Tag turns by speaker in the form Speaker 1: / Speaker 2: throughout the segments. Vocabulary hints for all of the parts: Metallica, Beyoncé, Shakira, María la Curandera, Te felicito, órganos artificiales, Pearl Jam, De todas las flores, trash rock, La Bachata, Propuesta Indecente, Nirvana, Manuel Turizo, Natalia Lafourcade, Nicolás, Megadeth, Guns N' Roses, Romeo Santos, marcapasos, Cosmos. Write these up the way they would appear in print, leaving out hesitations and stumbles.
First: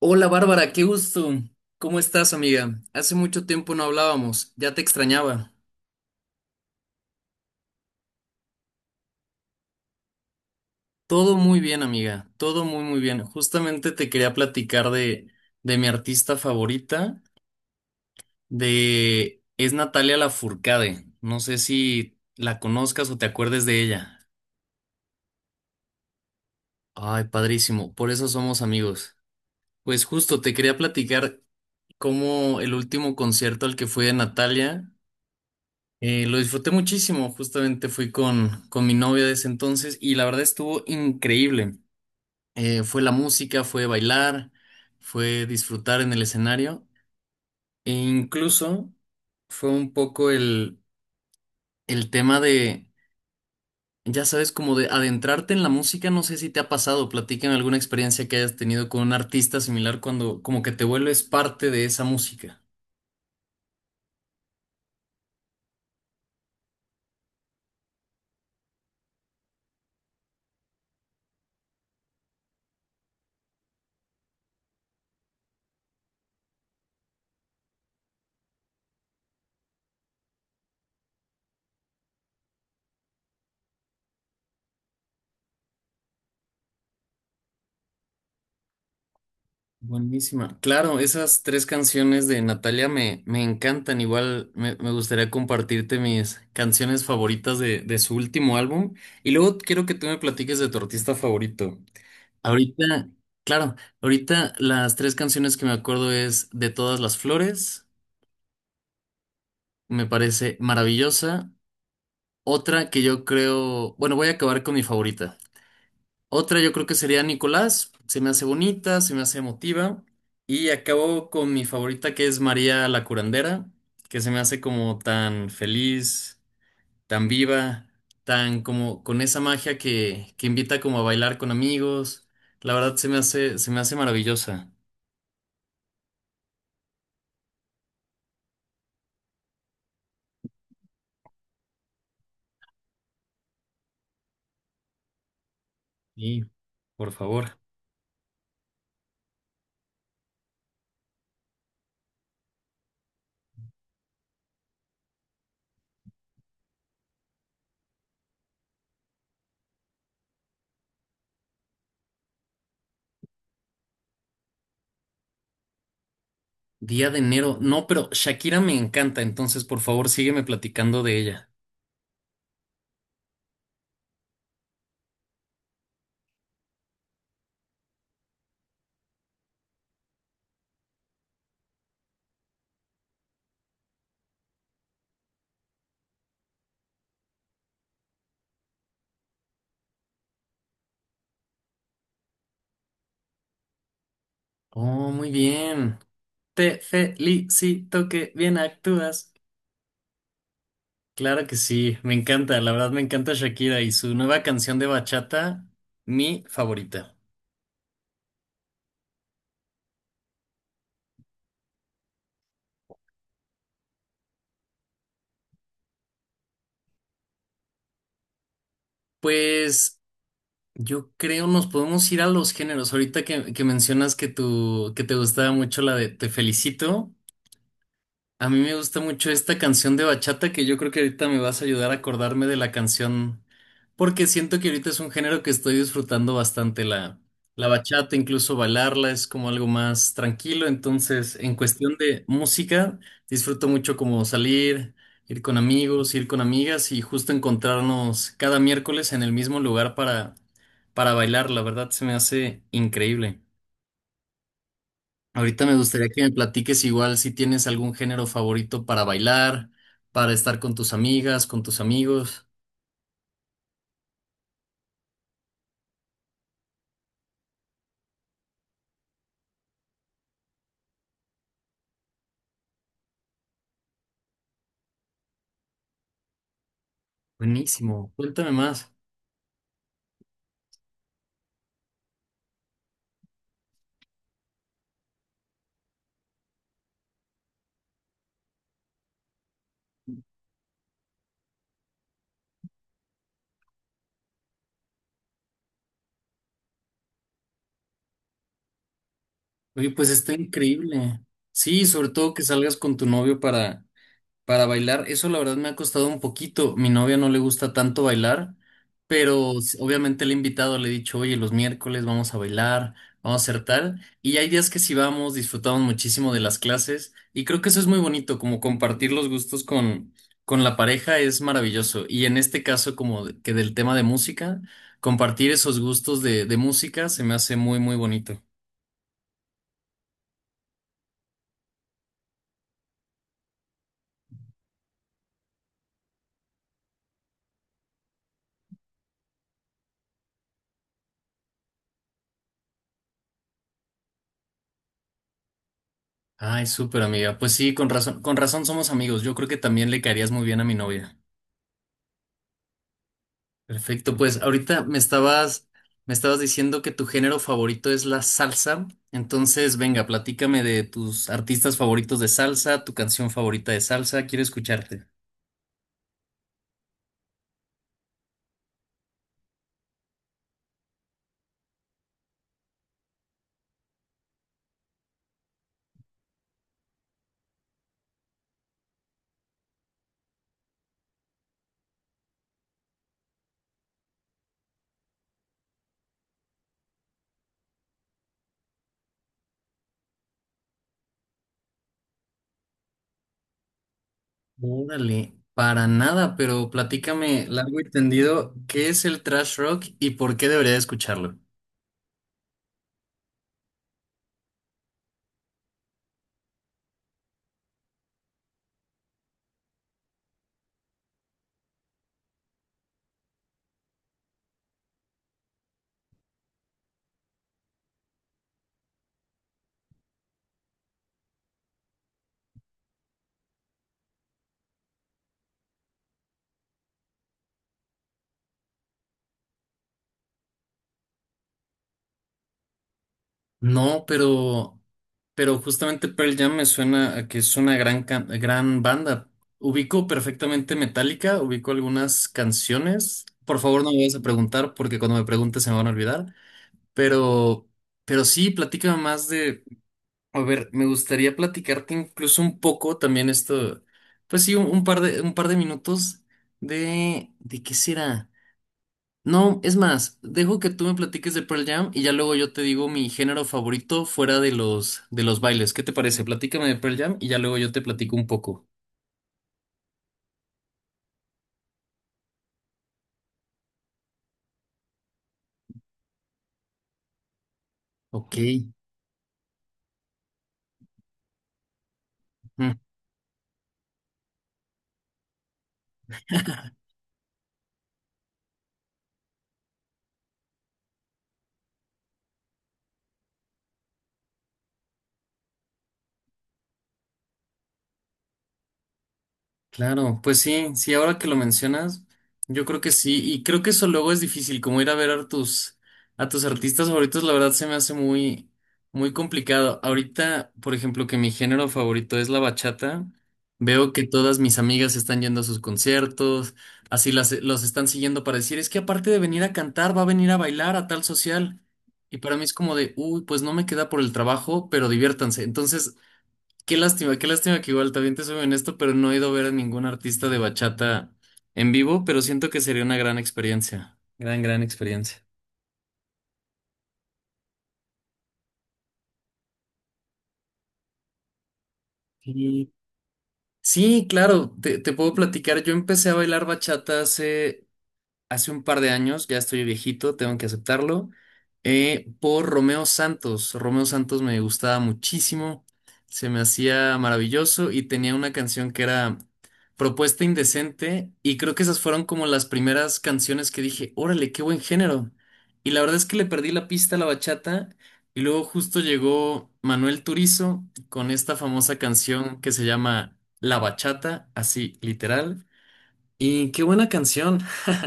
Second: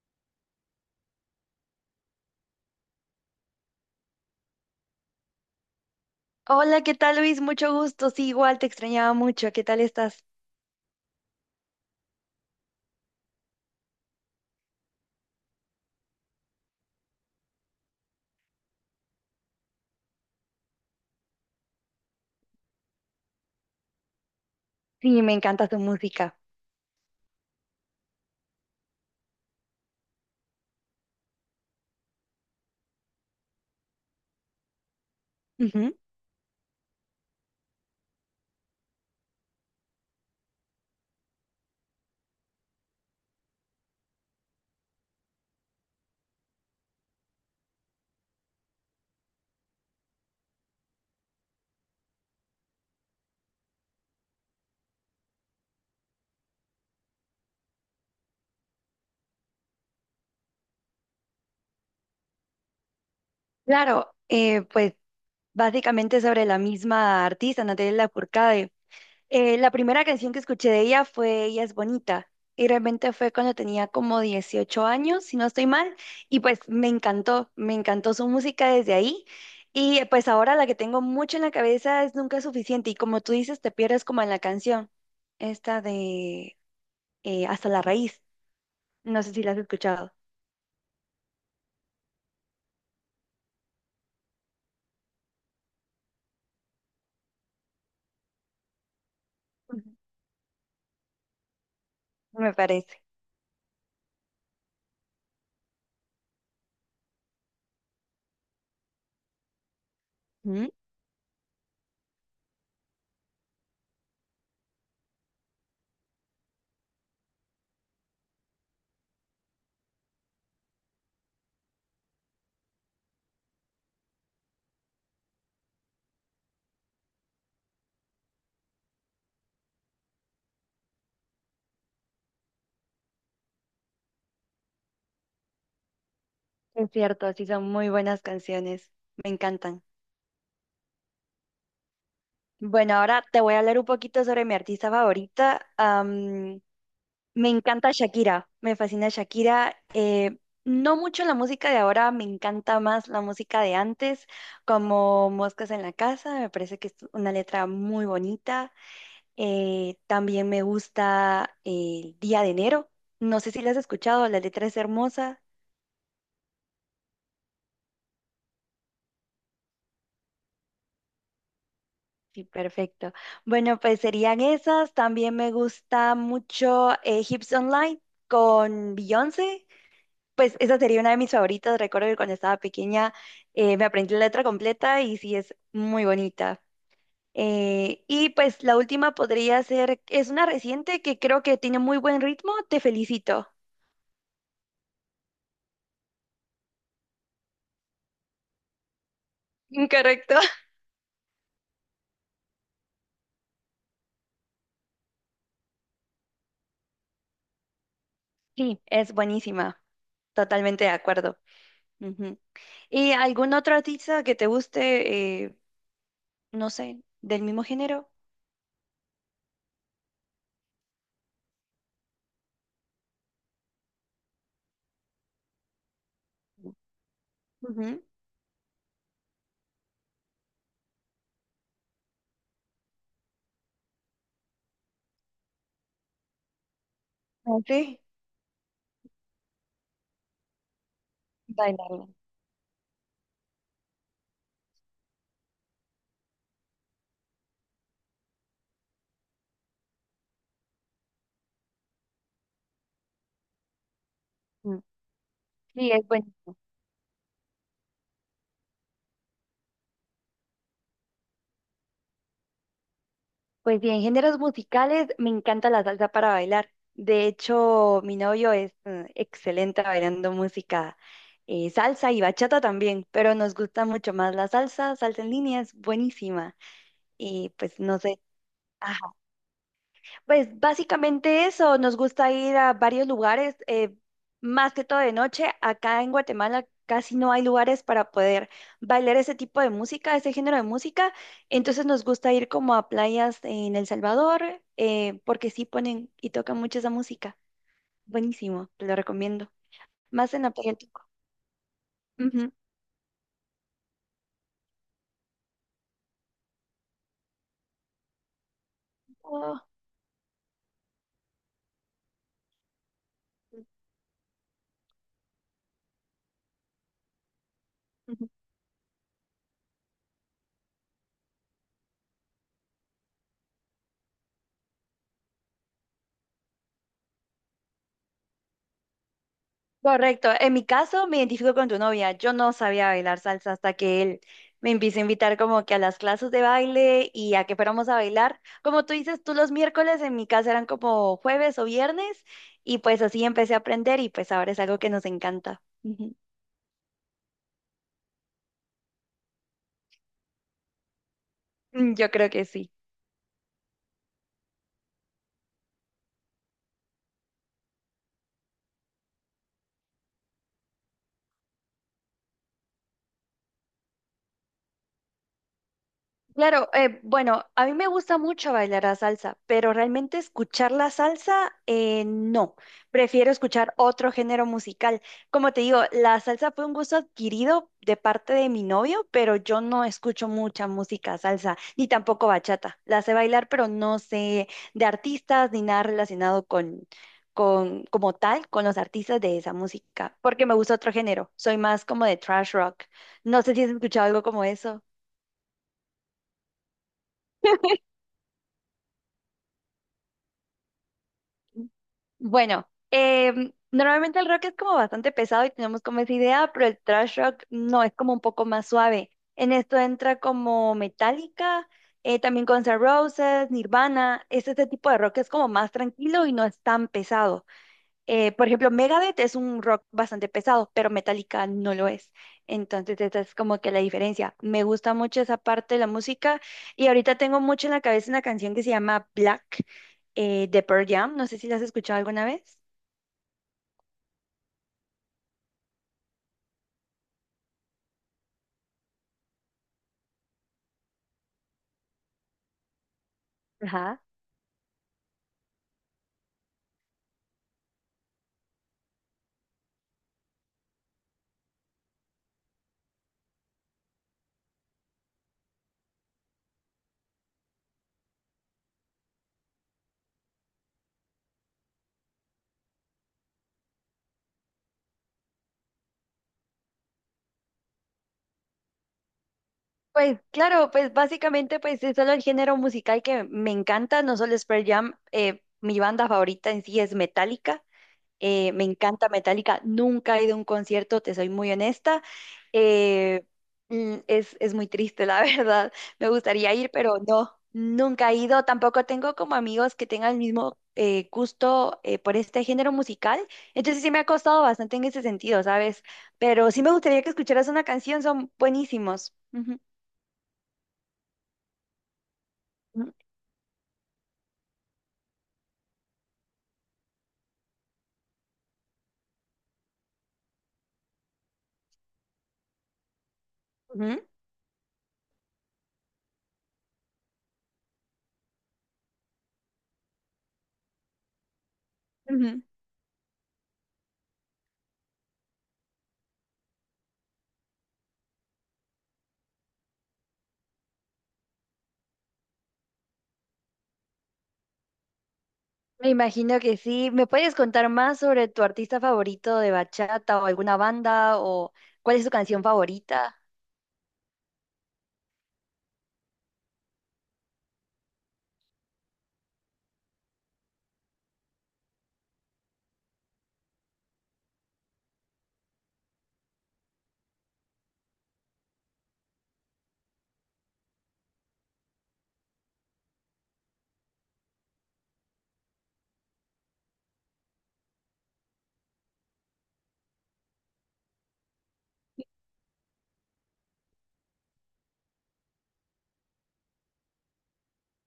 Speaker 1: Hola Bárbara, qué gusto. ¿Cómo estás, amiga? Hace mucho tiempo no hablábamos, ya te extrañaba.
Speaker 2: Hola, ¿qué tal Luis? Mucho gusto. Sí, igual te extrañaba mucho. ¿Qué tal estás?
Speaker 1: Todo muy bien, amiga, todo muy bien. Justamente te quería platicar de mi artista favorita, de... es Natalia Lafourcade. No sé si la conozcas o te acuerdes de ella.
Speaker 2: Sí, me encanta tu música.
Speaker 1: Ay, padrísimo, por eso somos amigos. Pues justo te quería platicar cómo el último concierto al que fui de Natalia.
Speaker 2: Ujú.
Speaker 1: Lo disfruté muchísimo, justamente fui con mi novia de ese entonces y la verdad estuvo increíble. Fue la música, fue bailar, fue disfrutar en el escenario e incluso fue un poco el tema ya sabes, como de adentrarte en la música, no sé si te ha pasado, platícame alguna experiencia que hayas tenido con un artista similar cuando como que te vuelves parte de esa música.
Speaker 2: Claro, pues básicamente sobre la misma artista, Natalia Lafourcade. La primera canción que escuché de ella fue Ella es bonita. Y realmente fue cuando tenía como 18 años, si no estoy mal. Y pues me encantó su música desde ahí. Y pues ahora la que tengo mucho en la cabeza es Nunca es suficiente. Y como tú dices, te pierdes como en la canción, esta de Hasta la raíz. No sé si las has escuchado.
Speaker 1: Buenísima. Claro, esas tres canciones de Natalia me encantan. Igual me gustaría compartirte mis canciones favoritas de su último álbum. Y luego
Speaker 2: Ujú.
Speaker 1: quiero que tú me platiques de tu artista favorito.
Speaker 2: Me parece.
Speaker 1: Ahorita, claro, ahorita las tres canciones que me acuerdo es De todas las flores, me parece
Speaker 2: ¿Mm?
Speaker 1: maravillosa. Otra que yo creo, bueno, voy a acabar con mi favorita. Otra yo creo que sería Nicolás, se me hace bonita, se me hace emotiva. Y acabo con mi favorita que es María la Curandera, que se me hace como tan feliz, tan viva, tan como con esa magia que invita como a bailar con amigos. La verdad se me hace maravillosa.
Speaker 2: Es cierto, sí son muy buenas canciones. Me encantan. Bueno, ahora te voy a hablar un poquito sobre mi artista favorita.
Speaker 1: Y, por
Speaker 2: Me
Speaker 1: favor.
Speaker 2: encanta Shakira, me fascina Shakira. No mucho la música de ahora, me encanta más la música de antes, como Moscas en la Casa, me parece que es una letra muy bonita. También me gusta el Día de Enero. No sé si la has escuchado, la letra es hermosa.
Speaker 1: Día de enero. No, pero Shakira me encanta, entonces por favor sígueme platicando de ella.
Speaker 2: Sí, perfecto. Bueno, pues serían esas. También me gusta mucho Hips Online con Beyoncé. Pues esa sería una de mis favoritas. Recuerdo que cuando estaba pequeña me aprendí la letra completa y sí es muy bonita. Y pues la última podría ser, es una reciente que creo que tiene muy buen ritmo. Te felicito.
Speaker 1: Oh, muy bien. Te felicito que bien actúas.
Speaker 2: Incorrecto.
Speaker 1: Claro que sí, me encanta, la verdad me encanta Shakira y su nueva canción de bachata, mi favorita.
Speaker 2: Sí, es buenísima. Totalmente de acuerdo. Ujú. ¿Y algún otro artista que te guste, no sé, del mismo género?
Speaker 1: Pues yo creo nos podemos ir a los géneros. Ahorita que mencionas que, tu, que te gustaba mucho la de Te felicito.
Speaker 2: Ujú.
Speaker 1: A mí me gusta mucho esta canción de bachata que yo creo que ahorita me vas a ayudar a acordarme de la canción porque siento que ahorita es un género que estoy disfrutando bastante la
Speaker 2: Sí.
Speaker 1: bachata, incluso bailarla es como algo más tranquilo, entonces en cuestión
Speaker 2: Bailarla.
Speaker 1: de música disfruto mucho como salir, ir con amigos, ir con amigas y justo encontrarnos cada miércoles en el mismo lugar para bailar, la verdad se me hace increíble.
Speaker 2: Mm.
Speaker 1: Ahorita me
Speaker 2: Sí, es
Speaker 1: gustaría que me
Speaker 2: buenísimo.
Speaker 1: platiques igual si tienes algún género favorito para bailar, para estar con tus amigas, con tus amigos.
Speaker 2: Pues bien, géneros musicales, me encanta la salsa para bailar. De hecho, mi novio es excelente bailando música salsa y bachata también, pero nos gusta mucho más la salsa, salsa en línea es buenísima. Y pues no
Speaker 1: Buenísimo,
Speaker 2: sé,
Speaker 1: cuéntame más.
Speaker 2: pues básicamente eso, nos gusta ir a varios lugares, más que todo de noche. Acá en Guatemala casi no hay lugares para poder bailar ese tipo de música, ese género de música. Entonces nos gusta ir como a playas en El Salvador, porque sí ponen y tocan mucho esa música. Buenísimo, te lo recomiendo.
Speaker 1: Oye, pues
Speaker 2: Más
Speaker 1: está
Speaker 2: en la playa del Tuco.
Speaker 1: increíble. Sí, sobre todo que
Speaker 2: Ujú.
Speaker 1: salgas con tu novio para. Para bailar, eso la verdad me ha costado un poquito. Mi novia no le gusta tanto bailar,
Speaker 2: Oh,
Speaker 1: pero obviamente le he invitado, le he dicho, oye, los miércoles vamos a bailar, vamos a hacer tal. Y hay días que sí vamos, disfrutamos muchísimo de las clases y creo que eso es muy
Speaker 2: ujú.
Speaker 1: bonito, como compartir los gustos con la pareja es maravilloso. Y en este caso, como que del tema de música, compartir esos gustos de música se me hace muy bonito.
Speaker 2: Correcto. En mi caso, me identifico con tu novia. Yo no sabía bailar salsa hasta que él me empieza a invitar como que a las clases de baile y a que fuéramos a bailar. Como tú dices, tú los miércoles en mi casa eran como jueves o viernes y pues así empecé a aprender y pues ahora es algo que nos encanta. Ujú.
Speaker 1: Ay, súper amiga. Pues sí, con razón somos amigos. Yo creo que también le caerías muy bien a mi novia.
Speaker 2: Mm, yo creo que sí.
Speaker 1: Perfecto, pues ahorita me estabas diciendo que tu género favorito es la salsa. Entonces, venga, platícame de tus artistas favoritos de salsa, tu canción favorita de salsa, quiero escucharte.
Speaker 2: Claro, bueno, a mí me gusta mucho bailar la salsa, pero realmente escuchar la salsa, no. Prefiero escuchar otro género musical. Como te digo, la salsa fue un gusto adquirido de parte de mi novio, pero yo no escucho mucha música salsa, ni tampoco bachata. La sé bailar, pero no sé de artistas ni nada relacionado como tal, con los artistas de esa música, porque me gusta otro género. Soy más como de trash rock. No sé si has escuchado algo como eso.
Speaker 1: Órale, para nada, pero platícame largo y tendido, ¿qué es el trash rock y por qué debería de escucharlo?
Speaker 2: Bueno, normalmente el rock es como bastante pesado y tenemos como esa idea, pero el thrash rock no, es como un poco más suave. En esto entra como Metallica, también Guns N' Roses, Nirvana, es ese tipo de rock que es como más tranquilo y no es tan pesado. Por ejemplo, Megadeth es un rock bastante pesado, pero Metallica no lo es. Entonces, esa es como que la diferencia. Me gusta mucho esa parte de la música y ahorita tengo mucho en la cabeza una canción que se llama Black, de Pearl Jam. No sé si la has escuchado alguna vez.
Speaker 1: No, pero justamente Pearl Jam me suena a que es una gran, gran banda. Ubico perfectamente Metallica, ubico algunas canciones. Por favor, no me
Speaker 2: Ajá.
Speaker 1: vayas a preguntar porque cuando me preguntes se me van a olvidar. Pero, pero sí, platícame más de. A ver, me gustaría platicarte incluso un poco también esto. Pues sí, un par de minutos de. ¿De qué será? No, es más, dejo que tú me platiques de Pearl Jam y ya luego yo te digo mi género favorito fuera de los bailes. ¿Qué te parece? Platícame de Pearl Jam y ya luego yo te platico un poco.
Speaker 2: Pues claro, pues básicamente pues es solo el género musical que me encanta, no solo es Pearl Jam, mi banda favorita en sí es Metallica.
Speaker 1: Ok.
Speaker 2: Me encanta Metallica, nunca he ido a un concierto, te soy muy honesta. Eh, es muy triste, la verdad. Me gustaría ir, pero no, nunca he ido. Tampoco tengo como amigos que tengan el mismo gusto por este género musical. Entonces sí me ha costado bastante en ese sentido, ¿sabes? Pero sí me gustaría que escucharas una canción, son buenísimos. Ujú,
Speaker 1: Claro, pues sí, sí, ahora que lo mencionas, yo creo que
Speaker 2: ujú,
Speaker 1: sí, y creo que eso luego es difícil, como ir a ver a tus artistas favoritos, la verdad se me hace muy complicado. Ahorita, por ejemplo, que mi género favorito es la bachata, veo
Speaker 2: ujú,
Speaker 1: que todas mis amigas están yendo a sus conciertos, así las, los están siguiendo para decir, es que aparte de venir a cantar, va a venir a bailar a tal social. Y para
Speaker 2: ujú.
Speaker 1: mí es como de, uy, pues no me queda por el trabajo, pero diviértanse. Entonces, qué lástima, qué lástima que igual también te soy honesto, pero no he ido a ver a ningún artista de bachata en vivo, pero siento que sería una gran experiencia. Gran experiencia.
Speaker 2: Me imagino que sí. ¿Me puedes contar más sobre tu artista favorito de bachata o alguna banda o cuál es tu canción
Speaker 1: Sí,
Speaker 2: favorita?
Speaker 1: sí, claro, te puedo platicar. Yo empecé a bailar bachata hace un par de años, ya estoy viejito, tengo que aceptarlo, por Romeo Santos. Romeo Santos me gustaba muchísimo, se me hacía maravilloso y tenía una canción que era Propuesta Indecente y creo que esas fueron como las primeras canciones que dije, órale, qué buen género. Y la verdad es que le perdí la pista a la bachata y luego justo llegó Manuel Turizo con esta famosa canción que se llama La Bachata, así literal. Y qué buena canción.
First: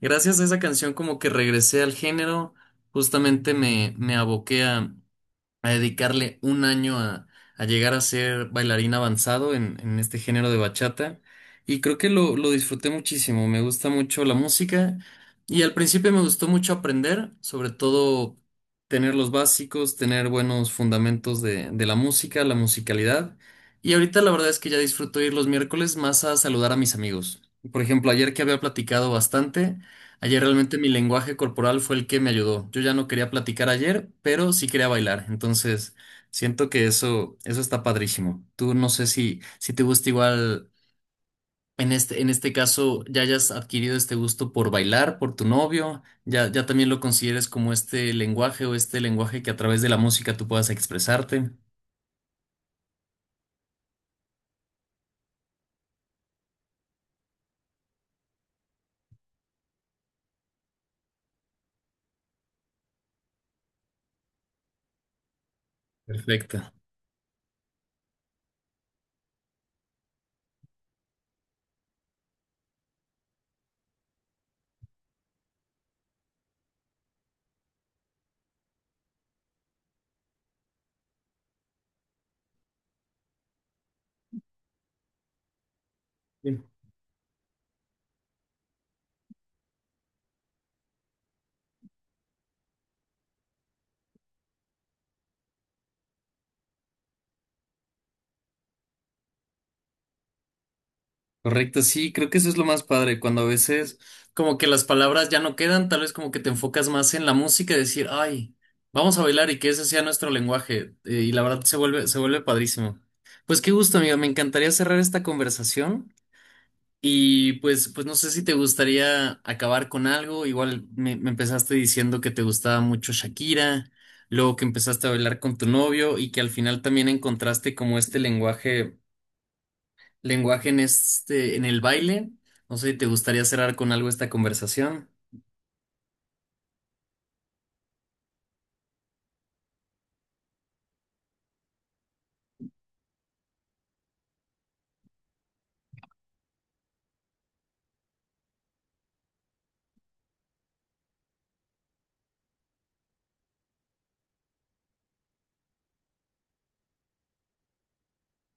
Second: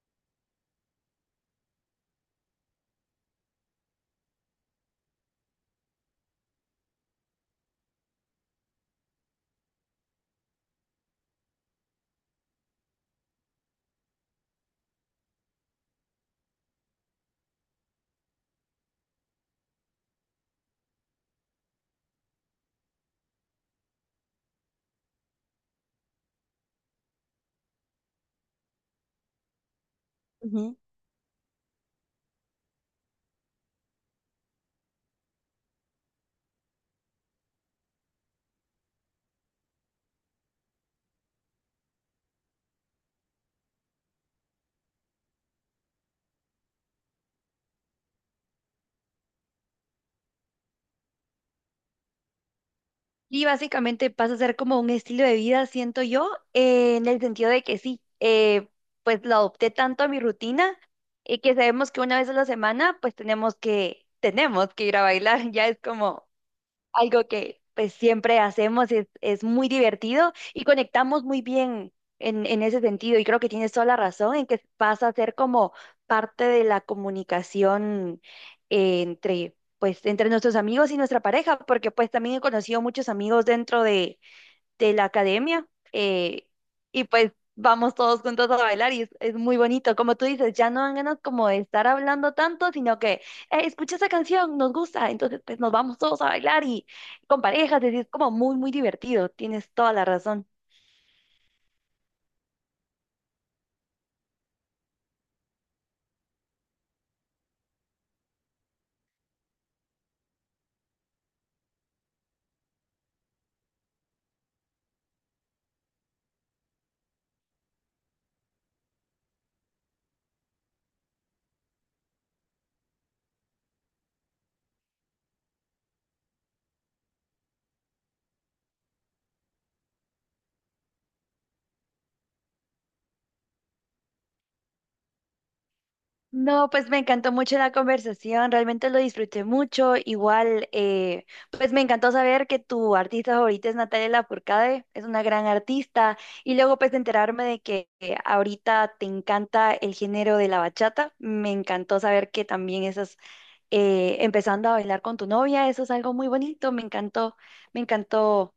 Speaker 1: Gracias a esa canción como que regresé al género, justamente me aboqué a dedicarle un año a llegar a ser bailarín avanzado en este género de bachata y creo que lo disfruté muchísimo, me gusta mucho la música y al principio me gustó mucho aprender, sobre todo tener los básicos, tener buenos fundamentos de la música, la musicalidad y ahorita la verdad es que ya disfruto ir los miércoles más a saludar a mis amigos. Por ejemplo, ayer que había platicado bastante, ayer
Speaker 2: Ujú.
Speaker 1: realmente mi lenguaje corporal fue el que me ayudó. Yo ya no quería platicar ayer, pero sí quería bailar. Entonces, siento que eso está padrísimo. Tú no sé si te gusta igual, en este, caso, ya hayas adquirido este gusto por bailar, por tu novio, ya también lo consideres como este lenguaje o este lenguaje que a través de la música tú puedas expresarte.
Speaker 2: Y básicamente pasa a ser como un estilo de vida, siento yo, en el sentido de que sí, pues lo adopté tanto a mi rutina que sabemos que una vez a la semana pues tenemos que ir a bailar, ya es como
Speaker 1: Perfecto.
Speaker 2: algo que pues siempre hacemos, es muy divertido y conectamos muy bien en ese sentido. Y creo que tienes toda la razón en que pasa a ser como parte de la comunicación entre, pues, entre nuestros amigos y nuestra pareja, porque pues también he conocido muchos amigos dentro de la academia, eh, y pues vamos todos juntos a bailar y es muy bonito. Como tú dices, ya no dan ganas como de estar hablando tanto, sino que escucha esa canción, nos gusta, entonces pues nos vamos todos a bailar y con parejas, y es como muy, muy divertido. Tienes toda la razón.
Speaker 1: Correcto, sí, creo que eso es lo más padre, cuando a veces como que las palabras ya no quedan, tal vez como que te enfocas más en la música y decir, ay, vamos a bailar y que ese sea nuestro lenguaje. Y la verdad se vuelve padrísimo. Pues qué gusto, amigo, me encantaría cerrar esta conversación y pues, pues no sé si te gustaría acabar con algo, igual me empezaste diciendo que te gustaba mucho Shakira, luego que empezaste a bailar con tu novio y que al final también encontraste como este lenguaje en este, en el baile. No sé si te gustaría cerrar con algo esta conversación.
Speaker 2: No, pues me encantó mucho la conversación, realmente lo disfruté mucho. Igual, pues me encantó saber que tu artista favorita es Natalia Lafourcade, es una gran artista. Y luego pues enterarme de que ahorita te encanta el género de la bachata. Me encantó saber que también estás empezando a bailar con tu novia, eso es algo muy bonito. Me encantó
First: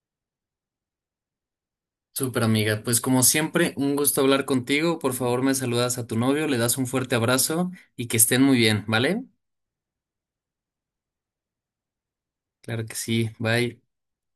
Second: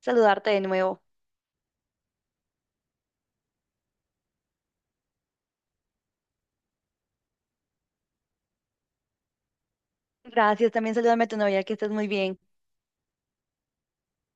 Speaker 2: saludarte de nuevo.
Speaker 1: Súper amiga, pues como siempre, un gusto hablar contigo. Por favor, me saludas a tu novio, le das un fuerte abrazo y que estén muy bien, ¿vale?
Speaker 2: Gracias, también salúdame a tu novia, que estés muy bien.
Speaker 1: Claro que sí, bye.